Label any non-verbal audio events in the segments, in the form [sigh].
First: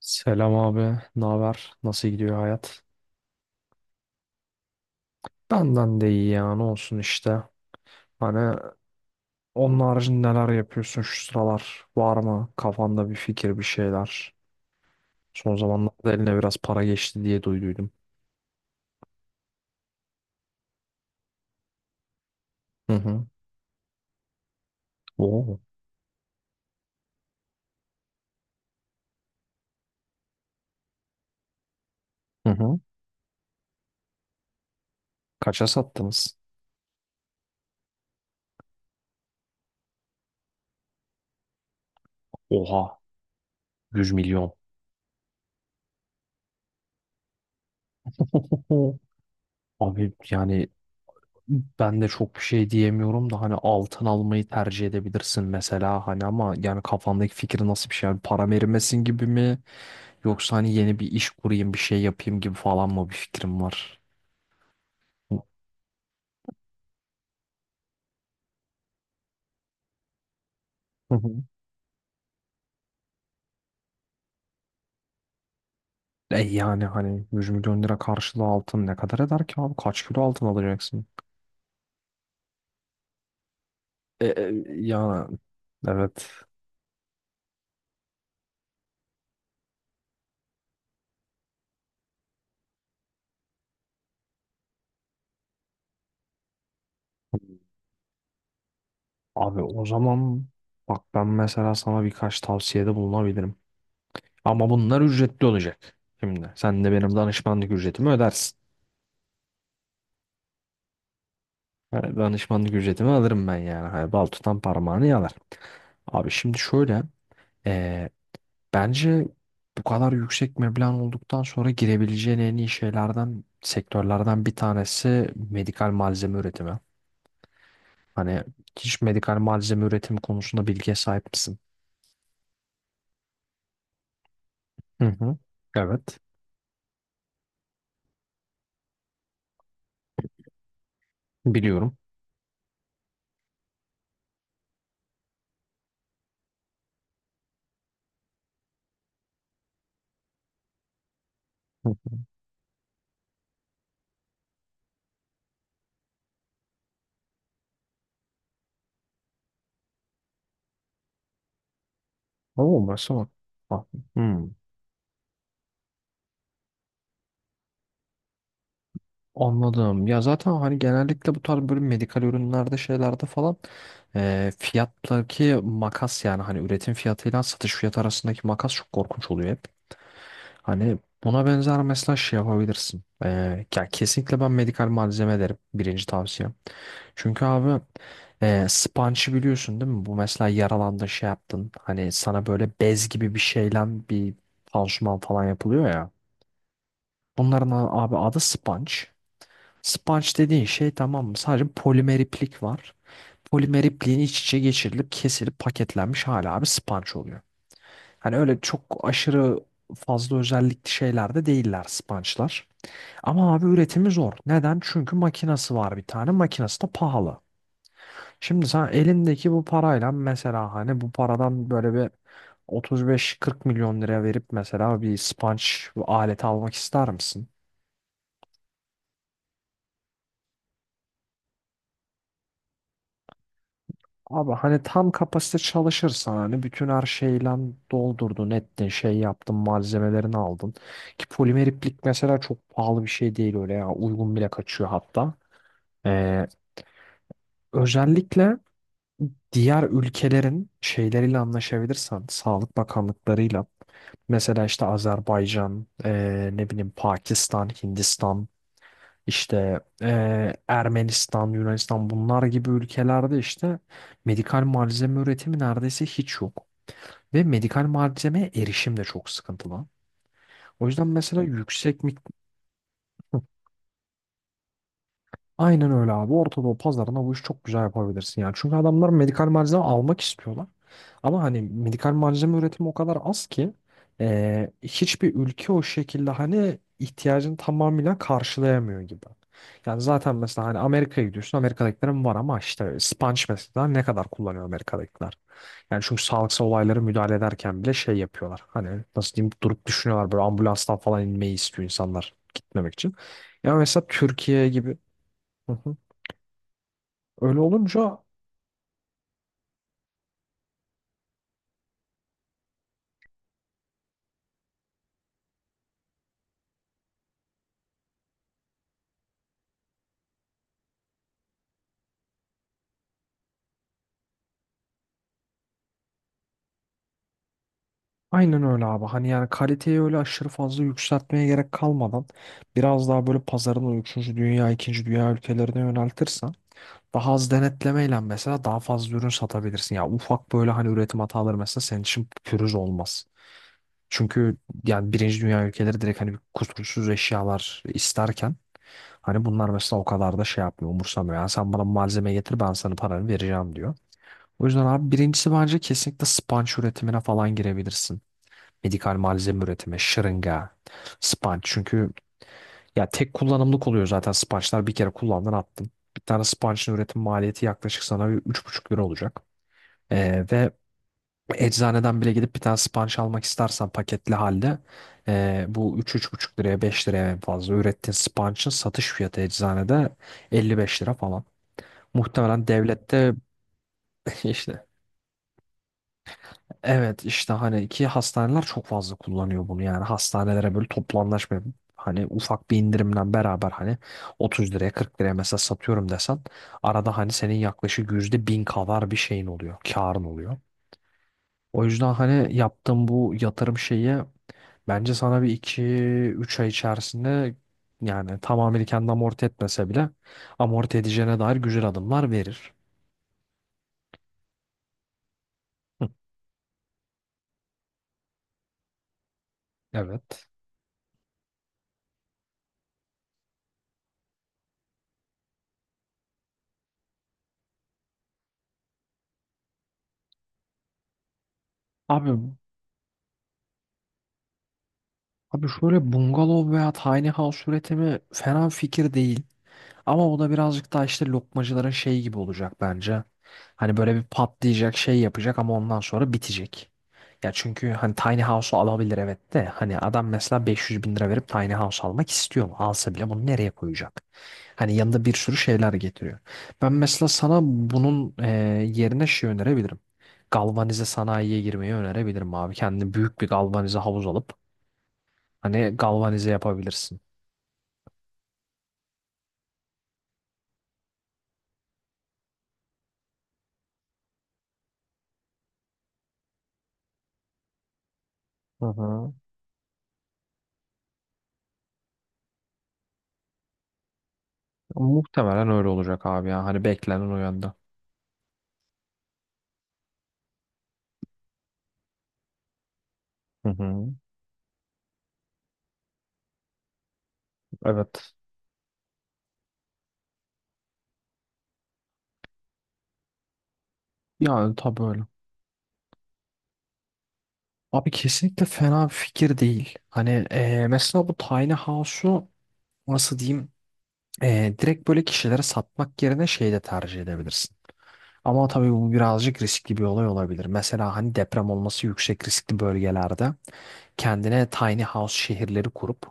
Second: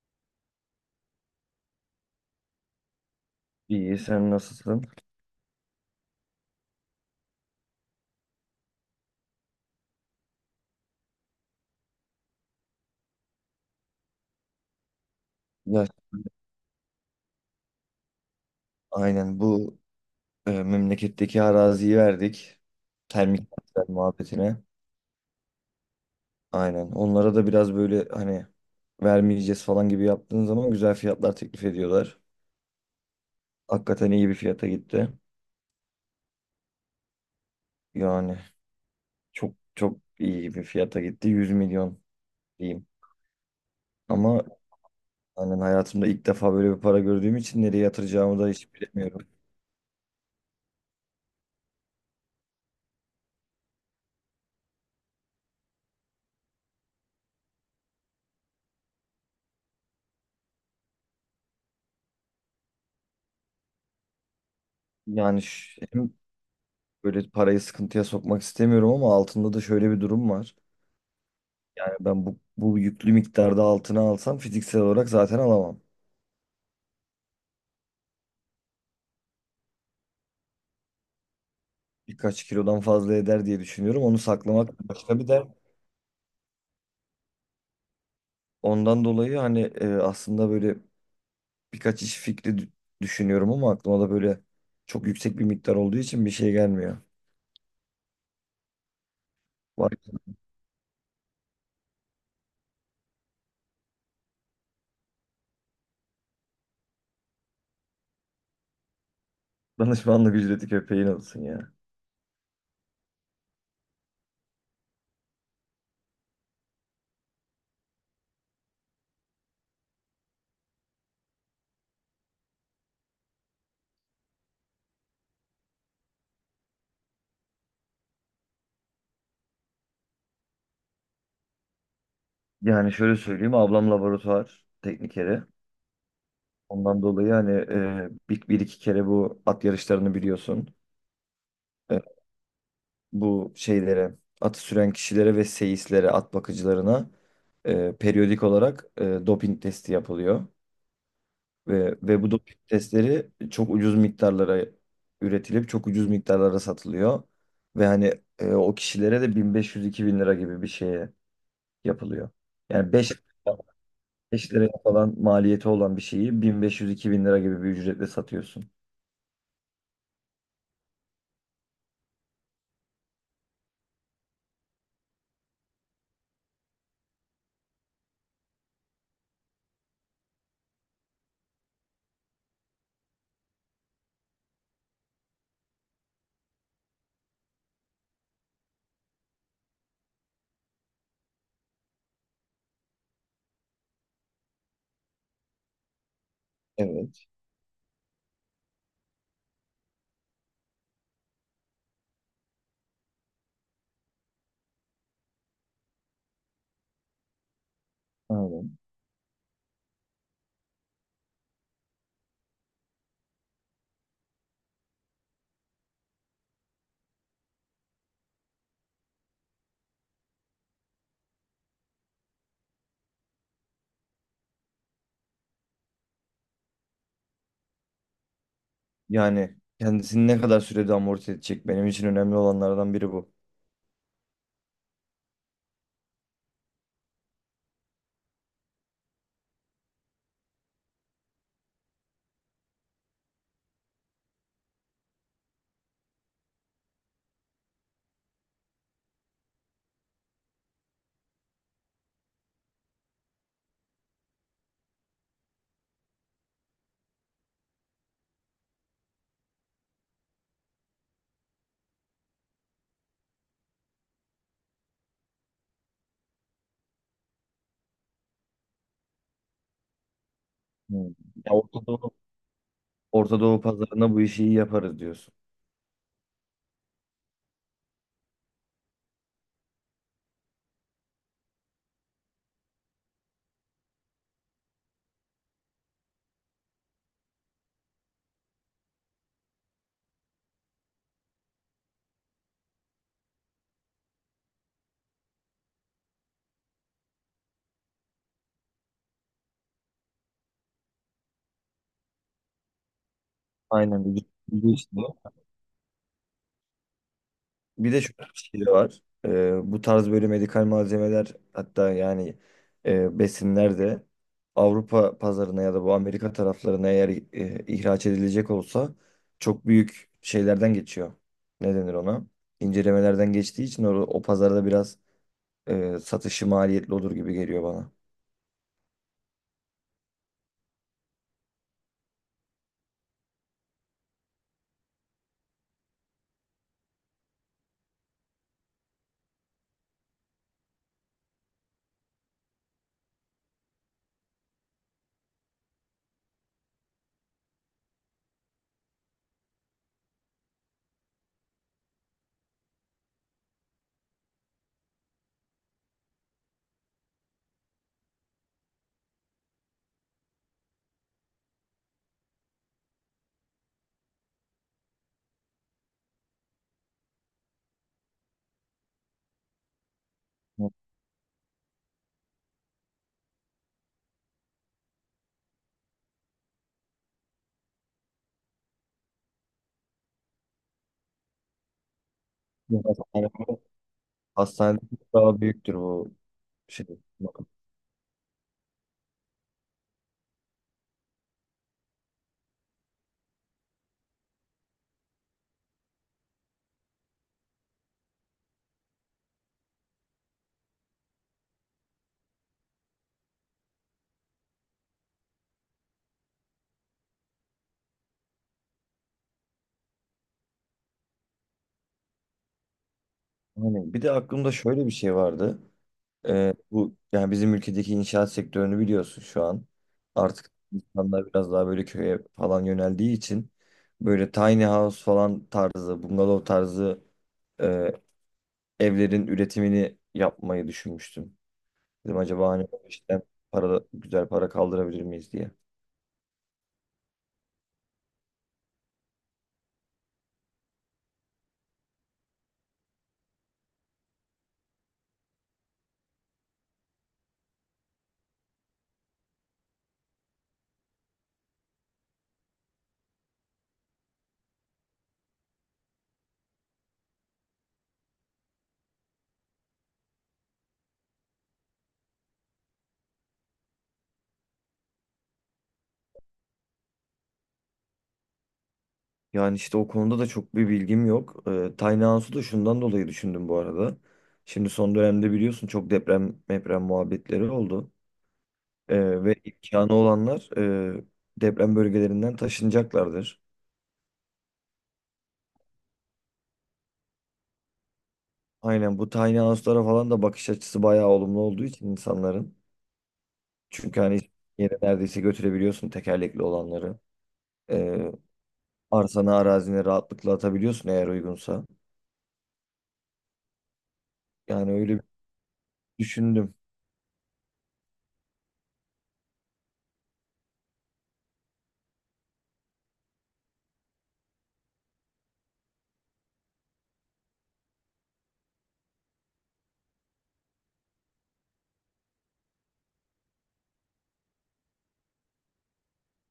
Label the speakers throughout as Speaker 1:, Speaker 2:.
Speaker 1: Selam abi, ne haber? Nasıl gidiyor hayat?
Speaker 2: İyi, sen nasılsın?
Speaker 1: Benden de iyi ya, ne olsun işte. Hani onun haricinde neler yapıyorsun şu sıralar? Var mı kafanda bir fikir, bir şeyler? Son
Speaker 2: Ya
Speaker 1: zamanlarda eline biraz para geçti diye duyduydum.
Speaker 2: aynen bu memleketteki araziyi verdik.
Speaker 1: Hı hı.
Speaker 2: Termik santral muhabbetine.
Speaker 1: Oo.
Speaker 2: Aynen. Onlara da biraz böyle hani vermeyeceğiz falan gibi yaptığın zaman güzel fiyatlar teklif ediyorlar.
Speaker 1: Hı hı.
Speaker 2: Hakikaten iyi bir fiyata gitti.
Speaker 1: Kaça sattınız?
Speaker 2: Yani çok çok iyi bir fiyata gitti. 100 milyon diyeyim.
Speaker 1: Oha, yüz
Speaker 2: Ama
Speaker 1: milyon.
Speaker 2: hani hayatımda ilk defa böyle bir para gördüğüm için nereye yatıracağımı da hiç
Speaker 1: Oho.
Speaker 2: bilemiyorum.
Speaker 1: Abi yani ben de çok bir şey diyemiyorum da hani altın almayı tercih edebilirsin mesela hani, ama yani kafandaki fikri nasıl bir şey? Yani param erimesin gibi mi? Yoksa hani yeni bir iş kurayım, bir şey yapayım gibi falan mı bir fikrim var?
Speaker 2: Yani hem böyle parayı sıkıntıya sokmak istemiyorum ama altında da şöyle bir durum var.
Speaker 1: Hı hı.
Speaker 2: Yani ben bu yüklü miktarda altına alsam fiziksel olarak zaten alamam.
Speaker 1: E yani hani 100 milyon lira karşılığı altın ne kadar eder ki abi? Kaç kilo altın alacaksın?
Speaker 2: Birkaç kilodan fazla eder diye düşünüyorum. Onu saklamak başka bir
Speaker 1: Yani
Speaker 2: dert.
Speaker 1: evet.
Speaker 2: Ondan dolayı hani aslında böyle birkaç iş fikri düşünüyorum ama aklıma da böyle çok yüksek bir miktar olduğu için bir şey gelmiyor.
Speaker 1: Abi o
Speaker 2: Var ki
Speaker 1: zaman bak, ben mesela sana birkaç tavsiyede bulunabilirim. Ama bunlar ücretli olacak. Şimdi sen de benim danışmanlık ücretimi ödersin.
Speaker 2: [laughs] danışmanlık ücreti köpeğin olsun ya.
Speaker 1: Yani danışmanlık ücretimi alırım ben yani. Hani bal tutan parmağını yalar. Abi şimdi şöyle. eee, Bence bu kadar yüksek meblağın olduktan sonra girebileceğin en iyi şeylerden, sektörlerden bir tanesi medikal malzeme üretimi. Hani, hiç medikal malzeme üretimi konusunda bilgiye sahip misin?
Speaker 2: Yani şöyle söyleyeyim, ablam laboratuvar
Speaker 1: Hı hı.
Speaker 2: teknikeri.
Speaker 1: Evet.
Speaker 2: Ondan dolayı hani bir iki kere bu at yarışlarını biliyorsun.
Speaker 1: Biliyorum.
Speaker 2: E, Bu şeylere, atı süren kişilere ve seyislere, at bakıcılarına periyodik olarak doping testi yapılıyor. Ve,
Speaker 1: Hı.
Speaker 2: ve bu doping testleri çok ucuz miktarlara üretilip çok ucuz miktarlara satılıyor. Ve hani o kişilere de 1500-2000 lira gibi bir şeye yapılıyor.
Speaker 1: Oo,
Speaker 2: Yani beş
Speaker 1: mesela. Bak. Hı.
Speaker 2: beş liraya falan maliyeti olan bir şeyi 1500-2000 lira gibi bir ücretle satıyorsun.
Speaker 1: Anladım. Ya zaten hani genellikle bu tarz böyle medikal ürünlerde, şeylerde falan fiyattaki makas, yani hani üretim fiyatıyla satış fiyatı arasındaki makas çok korkunç oluyor hep. Hani buna benzer mesela şey yapabilirsin. Ya kesinlikle ben medikal malzeme derim. Birinci tavsiyem. Çünkü abi sponge'ı biliyorsun değil mi? Bu mesela yaralandın, şey yaptın. Hani sana böyle bez gibi bir şeyle bir pansuman falan yapılıyor ya.
Speaker 2: Evet,
Speaker 1: Bunların abi adı sponge. Sponge dediğin şey, tamam mı? Sadece polimer iplik var. Polimer ipliğin iç içe geçirilip kesilip paketlenmiş hala bir sponge oluyor. Hani öyle
Speaker 2: aynen.
Speaker 1: çok aşırı fazla özellikli şeyler de değiller sponge'lar. Ama abi üretimi zor. Neden? Çünkü makinası var bir tane. Makinası da pahalı. Şimdi sen elindeki bu parayla, mesela hani bu paradan böyle bir 35-40 milyon lira verip mesela bir sponge aleti almak ister misin?
Speaker 2: Yani kendisini ne kadar sürede amorti edecek, benim için önemli olanlardan biri bu.
Speaker 1: Abi hani tam kapasite çalışırsan, hani bütün her şeyle doldurdun ettin şey yaptın, malzemelerini aldın. Ki polimer iplik mesela çok pahalı bir şey değil, öyle ya, uygun bile kaçıyor hatta. Ee, Özellikle diğer ülkelerin şeyleriyle anlaşabilirsen, sağlık bakanlıklarıyla mesela işte Azerbaycan, ne bileyim, Pakistan, Hindistan, işte Ermenistan, Yunanistan bunlar gibi ülkelerde işte medikal malzeme üretimi neredeyse hiç yok. Ve medikal malzemeye erişim de çok sıkıntılı. O yüzden
Speaker 2: Hmm.
Speaker 1: mesela
Speaker 2: Ya Orta
Speaker 1: yüksek
Speaker 2: Doğu,
Speaker 1: miktar.
Speaker 2: Orta Doğu pazarına bu işi iyi yaparız diyorsun.
Speaker 1: Aynen öyle abi. Orta Doğu pazarına bu işi çok güzel yapabilirsin yani. Çünkü adamlar medikal malzeme almak istiyorlar. Ama hani medikal malzeme üretimi o kadar az ki hiçbir ülke o şekilde hani ihtiyacını tamamıyla karşılayamıyor gibi. Yani zaten mesela hani Amerika'ya gidiyorsun. Amerika'dakilerin var, ama işte sponge mesela ne kadar kullanıyor Amerika'dakiler? Yani çünkü sağlıksal olaylara müdahale ederken bile şey yapıyorlar. Hani nasıl diyeyim, durup düşünüyorlar, böyle ambulanstan falan inmeyi istiyor insanlar gitmemek için. Ya
Speaker 2: Aynen.
Speaker 1: mesela
Speaker 2: Bir
Speaker 1: Türkiye
Speaker 2: ucuz
Speaker 1: gibi.
Speaker 2: işte.
Speaker 1: Hı hı. Öyle
Speaker 2: Bir de
Speaker 1: olunca
Speaker 2: şöyle bir şey de var. Bu tarz böyle medikal malzemeler, hatta yani besinler de Avrupa pazarına ya da bu Amerika taraflarına eğer ihraç edilecek olsa çok büyük şeylerden geçiyor. Ne denir ona? İncelemelerden geçtiği için o pazarda biraz satışı maliyetli olur gibi geliyor bana.
Speaker 1: aynen öyle abi. Hani yani kaliteyi öyle aşırı fazla yükseltmeye gerek kalmadan biraz daha böyle pazarını o 3. dünya, ikinci dünya ülkelerine yöneltirsen daha az denetlemeyle mesela daha fazla ürün satabilirsin. Ya ufak böyle hani üretim hataları mesela senin için pürüz olmaz. Çünkü yani birinci dünya ülkeleri direkt hani kusursuz eşyalar isterken, hani bunlar mesela o kadar da şey yapmıyor, umursamıyor. Yani sen bana malzeme getir, ben sana paranı vereceğim diyor. O yüzden abi birincisi bence kesinlikle spanç üretimine falan girebilirsin. Medikal malzeme üretimi, şırınga, spanç. Çünkü ya tek kullanımlık oluyor zaten spançlar, bir kere kullandın attın. Bir tane spançın üretim maliyeti yaklaşık sana 3,5 lira olacak. Ve eczaneden bile gidip bir tane spanç almak istersen paketli halde bu 3,5 liraya, 5 liraya en fazla ürettiğin spançın satış fiyatı eczanede 55 lira falan. Muhtemelen
Speaker 2: Hastanede,
Speaker 1: devlette [laughs]
Speaker 2: hastanede
Speaker 1: işte.
Speaker 2: çok daha büyüktür bu şey.
Speaker 1: Evet, işte hani ki hastaneler çok fazla kullanıyor bunu, yani hastanelere böyle toplu anlaşma yapıp hani ufak bir indirimle beraber hani 30 liraya, 40 liraya mesela satıyorum desen arada hani senin yaklaşık %1000 kadar bir şeyin oluyor, karın oluyor. O yüzden hani yaptığım bu yatırım şeyi bence sana bir iki üç ay içerisinde, yani tamamını kendi amorti etmese bile, amorti edeceğine dair güzel adımlar verir.
Speaker 2: Yani bir de aklımda şöyle bir şey vardı.
Speaker 1: Hı.
Speaker 2: Bu yani bizim ülkedeki inşaat sektörünü biliyorsun şu an.
Speaker 1: Evet.
Speaker 2: Artık insanlar biraz daha böyle köye falan yöneldiği için böyle tiny house falan tarzı, bungalov tarzı e, evlerin üretimini yapmayı düşünmüştüm. Dedim
Speaker 1: Abi
Speaker 2: acaba hani işte para, güzel para kaldırabilir miyiz diye.
Speaker 1: Abi şöyle, bungalov veya tiny house üretimi fena fikir değil. Ama o da birazcık daha işte lokmacıların şey gibi olacak bence. Hani böyle bir patlayacak, şey yapacak ama ondan sonra bitecek. Ya çünkü hani tiny house'u alabilir evet de hani adam mesela 500 bin lira verip tiny house almak istiyor mu? Alsa bile bunu nereye koyacak? Hani yanında bir sürü şeyler getiriyor. Ben mesela sana bunun yerine şey önerebilirim. Galvanize sanayiye girmeyi önerebilirim abi. Kendine büyük bir galvanize havuz alıp hani galvanize yapabilirsin.
Speaker 2: Yani işte o konuda da çok bir bilgim yok. Tiny house'u da şundan dolayı düşündüm bu arada. Şimdi son dönemde biliyorsun çok deprem muhabbetleri oldu.
Speaker 1: Hı
Speaker 2: Ee,
Speaker 1: hı.
Speaker 2: ve imkanı olanlar e, deprem bölgelerinden taşınacaklardır.
Speaker 1: Muhtemelen öyle olacak abi ya. Hani beklenen o yönde.
Speaker 2: Aynen, bu tiny house'lara falan da bakış açısı bayağı olumlu olduğu için insanların.
Speaker 1: Hı
Speaker 2: Çünkü
Speaker 1: hı.
Speaker 2: hani yere neredeyse götürebiliyorsun tekerlekli olanları. Ee,
Speaker 1: Evet.
Speaker 2: arsana arazine rahatlıkla atabiliyorsun eğer uygunsa. Yani
Speaker 1: Yani
Speaker 2: öyle
Speaker 1: tabii
Speaker 2: bir
Speaker 1: öyle.
Speaker 2: düşündüm.
Speaker 1: Abi kesinlikle fena bir fikir değil. Hani mesela bu tiny house'u nasıl diyeyim, direkt böyle kişilere satmak yerine şey de tercih edebilirsin. Ama tabii bu birazcık riskli bir olay olabilir. Mesela hani deprem olması yüksek riskli bölgelerde kendine tiny house şehirleri kurup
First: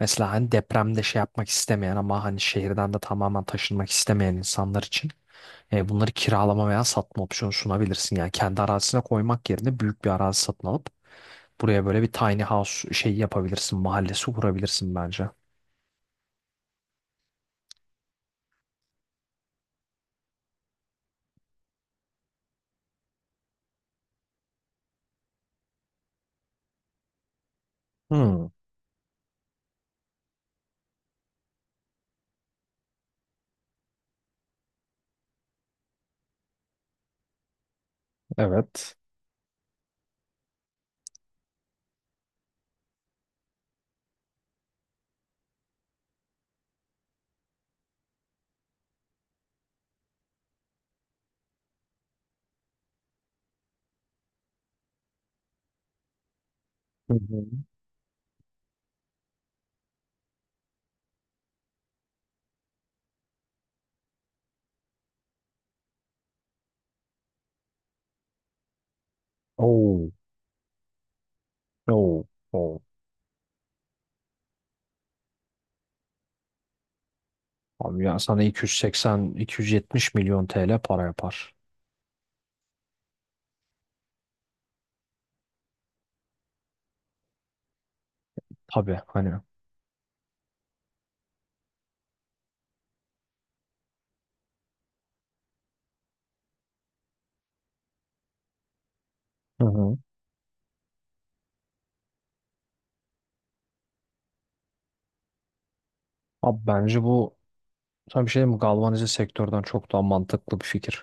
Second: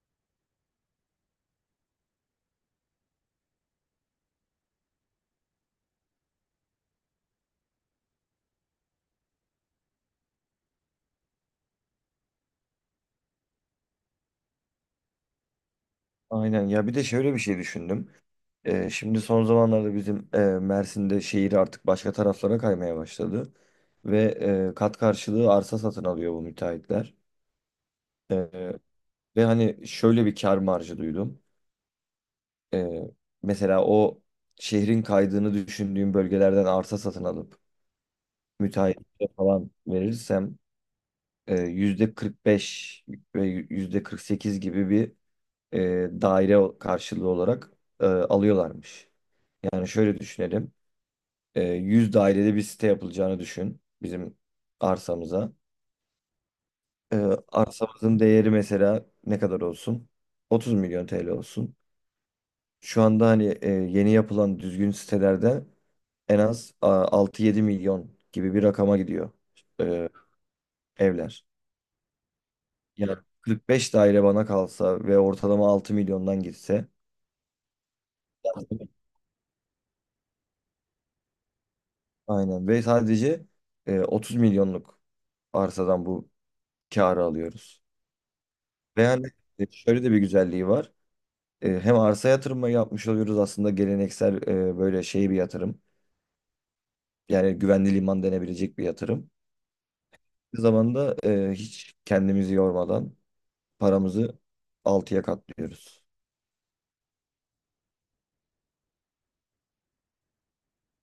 Speaker 1: mesela hani depremde şey yapmak istemeyen ama hani şehirden de tamamen taşınmak istemeyen insanlar için bunları kiralama veya satma opsiyonu sunabilirsin. Yani kendi arazisine koymak yerine büyük bir arazi satın alıp buraya böyle bir tiny house şeyi yapabilirsin. Mahallesi kurabilirsin bence.
Speaker 2: Aynen ya, bir de şöyle bir şey düşündüm. Şimdi son zamanlarda bizim Mersin'de şehir artık başka taraflara kaymaya başladı. Ve kat karşılığı arsa satın alıyor bu müteahhitler.
Speaker 1: Hmm,
Speaker 2: Ve hani şöyle bir kar marjı duydum. Ee, mesela o şehrin kaydığını düşündüğüm bölgelerden arsa satın alıp
Speaker 1: evet.
Speaker 2: müteahhitlere falan verirsem %45 ve %48 gibi bir daire karşılığı olarak alıyorlarmış. Yani şöyle düşünelim. 100 dairede bir site yapılacağını düşün bizim arsamıza.
Speaker 1: Hı
Speaker 2: E,
Speaker 1: hı.
Speaker 2: arsamızın değeri mesela ne kadar olsun? 30 milyon TL olsun. Şu anda hani yeni yapılan düzgün sitelerde en az 6-7 milyon gibi bir rakama gidiyor e,
Speaker 1: Oo,
Speaker 2: evler.
Speaker 1: oo, oo.
Speaker 2: Yani 45 daire bana kalsa ve ortalama 6 milyondan gitse
Speaker 1: Abi yani sana
Speaker 2: [laughs]
Speaker 1: 280-270 milyon TL para yapar.
Speaker 2: aynen ve sadece 30 milyonluk arsadan bu kârı alıyoruz.
Speaker 1: Tabii
Speaker 2: Ve yani
Speaker 1: hani.
Speaker 2: şöyle de bir güzelliği var. Hem arsa yatırımı yapmış oluyoruz, aslında geleneksel böyle şey bir yatırım. Yani güvenli liman denebilecek bir yatırım.
Speaker 1: Hı hı.
Speaker 2: Bir zamanda hiç kendimizi yormadan paramızı altıya katlıyoruz.
Speaker 1: Abi bence bu, sana bir şey diyeyim mi? Galvanize sektörden çok daha mantıklı bir fikir.